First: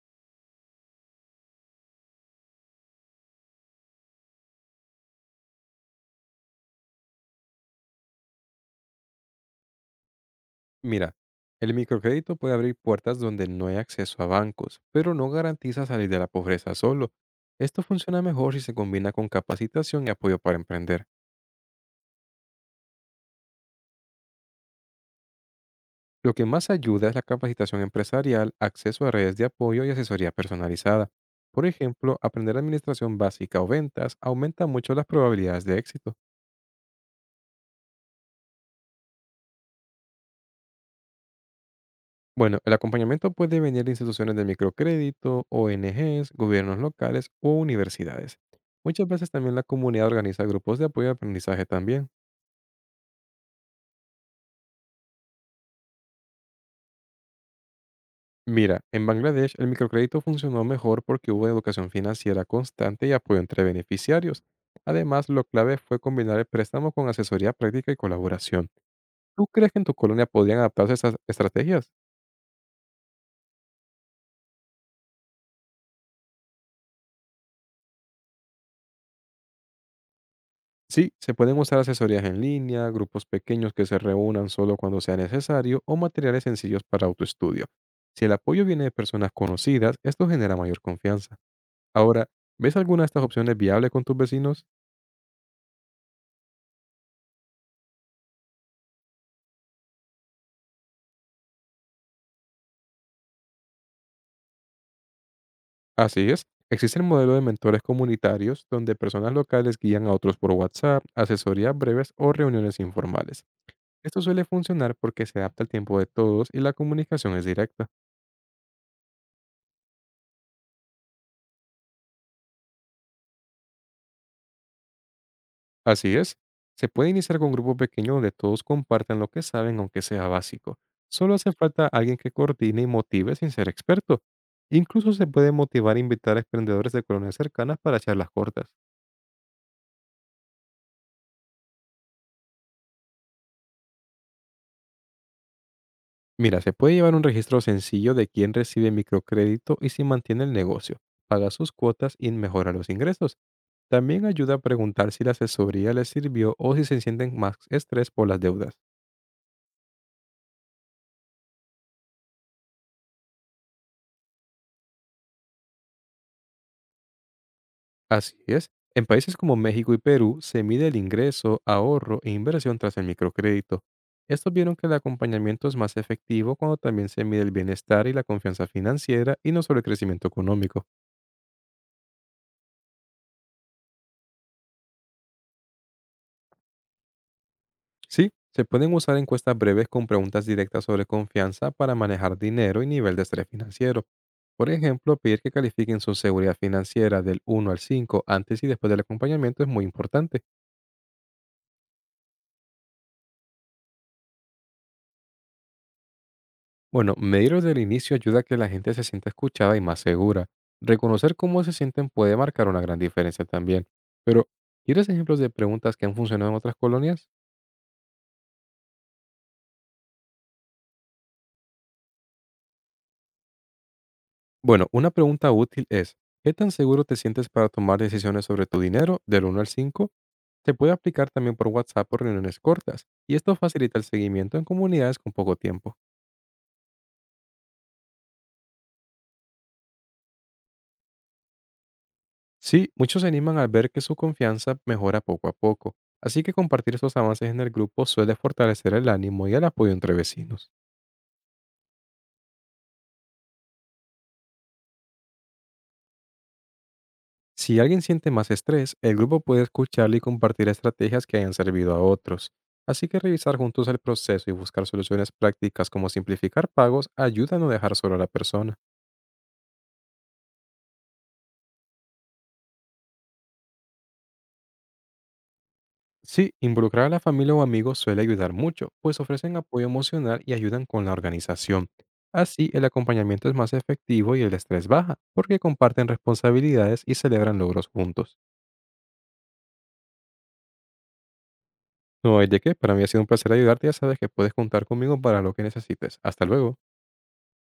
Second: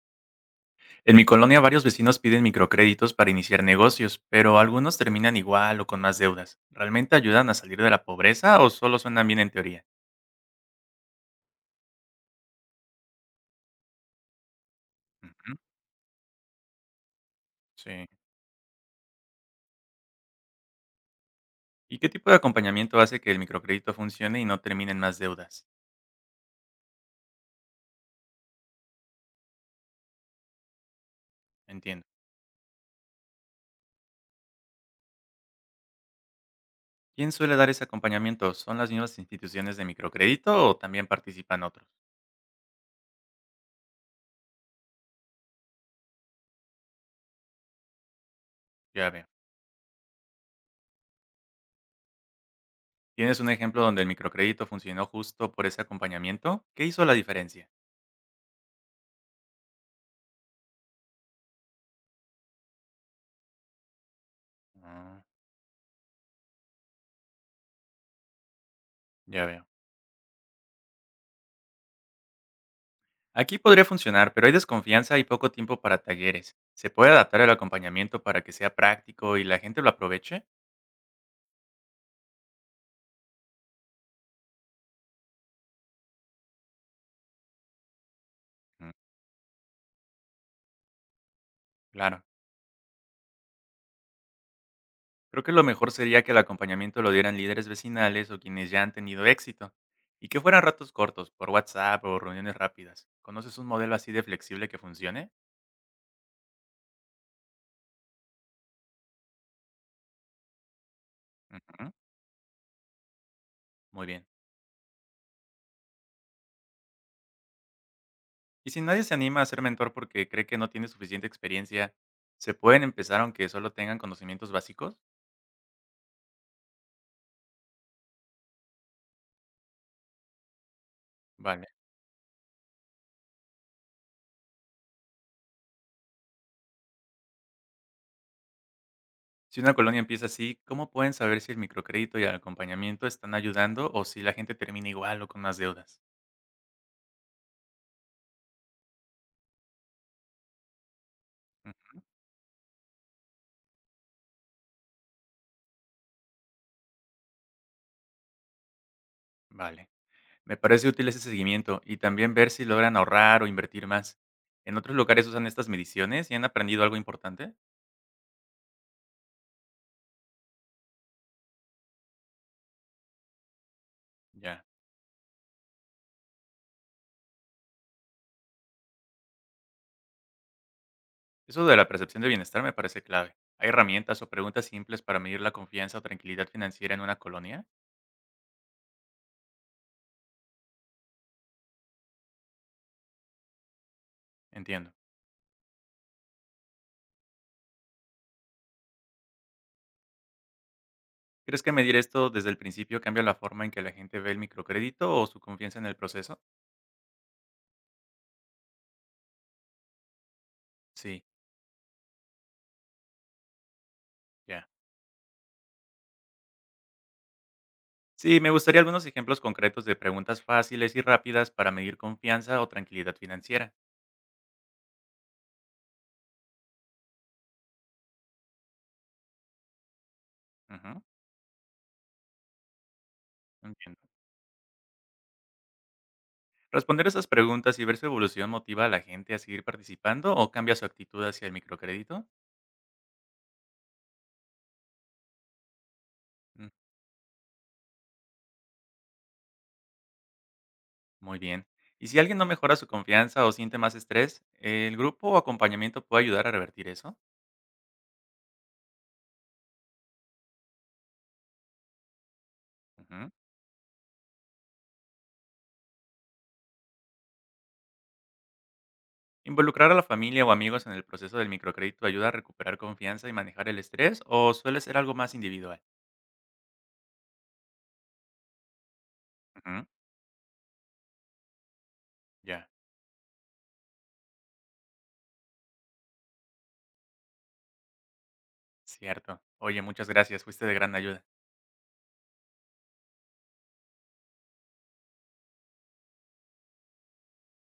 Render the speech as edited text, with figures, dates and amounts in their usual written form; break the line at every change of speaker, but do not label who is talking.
En mi colonia varios vecinos piden microcréditos para iniciar negocios, pero algunos terminan igual o con más deudas. ¿Realmente ayudan a salir de la pobreza o solo suenan bien en teoría?
Mira, el microcrédito puede abrir puertas donde no hay acceso a bancos, pero no
Ujú.
garantiza salir de la pobreza solo. Esto
Sí.
funciona mejor si se combina con capacitación y apoyo para emprender.
¿Y qué tipo de acompañamiento hace que el microcrédito funcione y no terminen más deudas?
Lo que más ayuda es la capacitación empresarial, acceso a redes de apoyo y asesoría personalizada. Por
Entiendo.
ejemplo, aprender administración básica o ventas aumenta mucho las probabilidades de éxito.
¿Quién suele dar ese acompañamiento? ¿Son las mismas instituciones de microcrédito o también participan otros?
Bueno, el acompañamiento puede venir de instituciones de microcrédito, ONGs, gobiernos locales o universidades. Muchas
Ya veo.
veces también la comunidad organiza grupos de apoyo de aprendizaje también.
¿Tienes un ejemplo donde el microcrédito funcionó justo por ese acompañamiento? ¿Qué hizo la diferencia?
Mira, en Bangladesh el microcrédito funcionó mejor porque hubo educación financiera constante y apoyo entre beneficiarios.
Ah,
Además, lo clave fue combinar el préstamo con asesoría práctica y colaboración.
ya
¿Tú
veo.
crees que en tu colonia podían adaptarse a estas estrategias?
Aquí podría funcionar, pero hay desconfianza y poco tiempo para talleres. ¿Se puede adaptar el acompañamiento para que sea práctico y la gente lo aproveche?
Sí, se pueden usar asesorías en línea, grupos pequeños que se reúnan solo cuando sea necesario o materiales sencillos para autoestudio. Si el apoyo viene de
Mm,
personas conocidas, esto genera mayor confianza.
claro.
Ahora, ¿ves alguna de estas opciones viable con tus vecinos?
Creo que lo mejor sería que el acompañamiento lo dieran líderes vecinales o quienes ya han tenido éxito. Y que fueran ratos cortos, por WhatsApp o reuniones rápidas. ¿Conoces un modelo así de flexible que funcione?
Así es, existe el modelo de mentores comunitarios donde personas locales guían a otros por WhatsApp, asesorías
Ujú.
breves o reuniones informales.
Muy
Esto
bien.
suele funcionar porque se adapta al tiempo de todos y la comunicación es directa.
Y si nadie se anima a ser mentor porque cree que no tiene suficiente experiencia, ¿se pueden empezar aunque solo tengan conocimientos básicos?
Así es. Se puede iniciar con un grupo pequeño donde todos compartan lo que saben, aunque sea básico. Solo hace
Vale.
falta alguien que coordine y motive sin ser experto. Incluso se puede motivar a invitar a emprendedores de colonias cercanas para charlas cortas.
Si una colonia empieza así, ¿cómo pueden saber si el microcrédito y el acompañamiento están ayudando o si la gente termina igual o con más deudas?
Mira, se puede llevar un registro sencillo de quién recibe microcrédito y si mantiene el negocio, paga sus
Mm.
cuotas y mejora los ingresos. También ayuda a preguntar si la asesoría les sirvió o si se sienten más estrés por las deudas.
Vale. Me parece útil ese seguimiento y también ver si logran ahorrar o invertir más. ¿En otros lugares usan estas mediciones y han aprendido algo importante?
Así es. En países como México y Perú se mide el ingreso, ahorro e inversión tras el microcrédito. Estos
Ya.
vieron que el acompañamiento es más efectivo cuando también se mide el bienestar y la confianza financiera y no solo el crecimiento económico.
Eso de la percepción de bienestar me parece clave. ¿Hay herramientas o preguntas simples para medir la confianza o tranquilidad financiera en una colonia?
Sí, se pueden usar encuestas breves con preguntas directas sobre confianza para manejar dinero y nivel de estrés financiero. Por
Entiendo.
ejemplo, pedir que califiquen su seguridad financiera del uno al 5 antes y después del acompañamiento es muy importante.
¿Crees que medir esto desde el principio cambia la forma en que la gente ve el microcrédito o su confianza en el proceso?
Bueno, medir desde el inicio ayuda a que la gente se sienta escuchada y más segura.
Sí,
Reconocer cómo se sienten puede marcar una gran diferencia también. Pero,
ya.
¿quieres ejemplos de preguntas que han funcionado en otras colonias?
Sí, me gustaría algunos ejemplos concretos de preguntas fáciles y rápidas para medir confianza o tranquilidad financiera.
Bueno, una pregunta útil es, ¿qué tan seguro te sientes para tomar decisiones sobre tu dinero del 1 al 5? Se puede
Ujú,
aplicar también por WhatsApp o reuniones cortas, y esto facilita el
entiendo.
seguimiento en comunidades con poco tiempo.
Responder esas preguntas y ver su evolución motiva a la gente a seguir participando o cambia su actitud hacia el microcrédito.
Sí, muchos se animan al ver que su confianza mejora poco a poco, así que
Mm.
compartir esos avances en el grupo suele fortalecer el ánimo y el apoyo entre vecinos.
Muy bien. Y si alguien no mejora su confianza o siente más estrés, ¿el grupo o acompañamiento puede ayudar a revertir eso?
Si alguien siente más estrés, el grupo puede escucharle y compartir estrategias que hayan servido a otros. Así que
Ujú.
revisar juntos el proceso y buscar soluciones prácticas como simplificar pagos ayuda a no dejar solo a la persona.
¿Involucrar a la familia o amigos en el proceso del microcrédito ayuda a recuperar confianza y manejar el estrés o suele ser algo más individual?
Sí, involucrar a la familia o amigos suele ayudar mucho, pues ofrecen apoyo
Ujú.
emocional y ayudan con la organización.
Ya.
Así, el acompañamiento es más efectivo y el estrés baja, porque comparten responsabilidades y celebran logros juntos.
Cierto. Oye, muchas gracias. Fuiste de gran ayuda.
No hay de qué, para mí ha sido un placer ayudarte, ya sabes que puedes contar conmigo para lo que necesites. Hasta luego.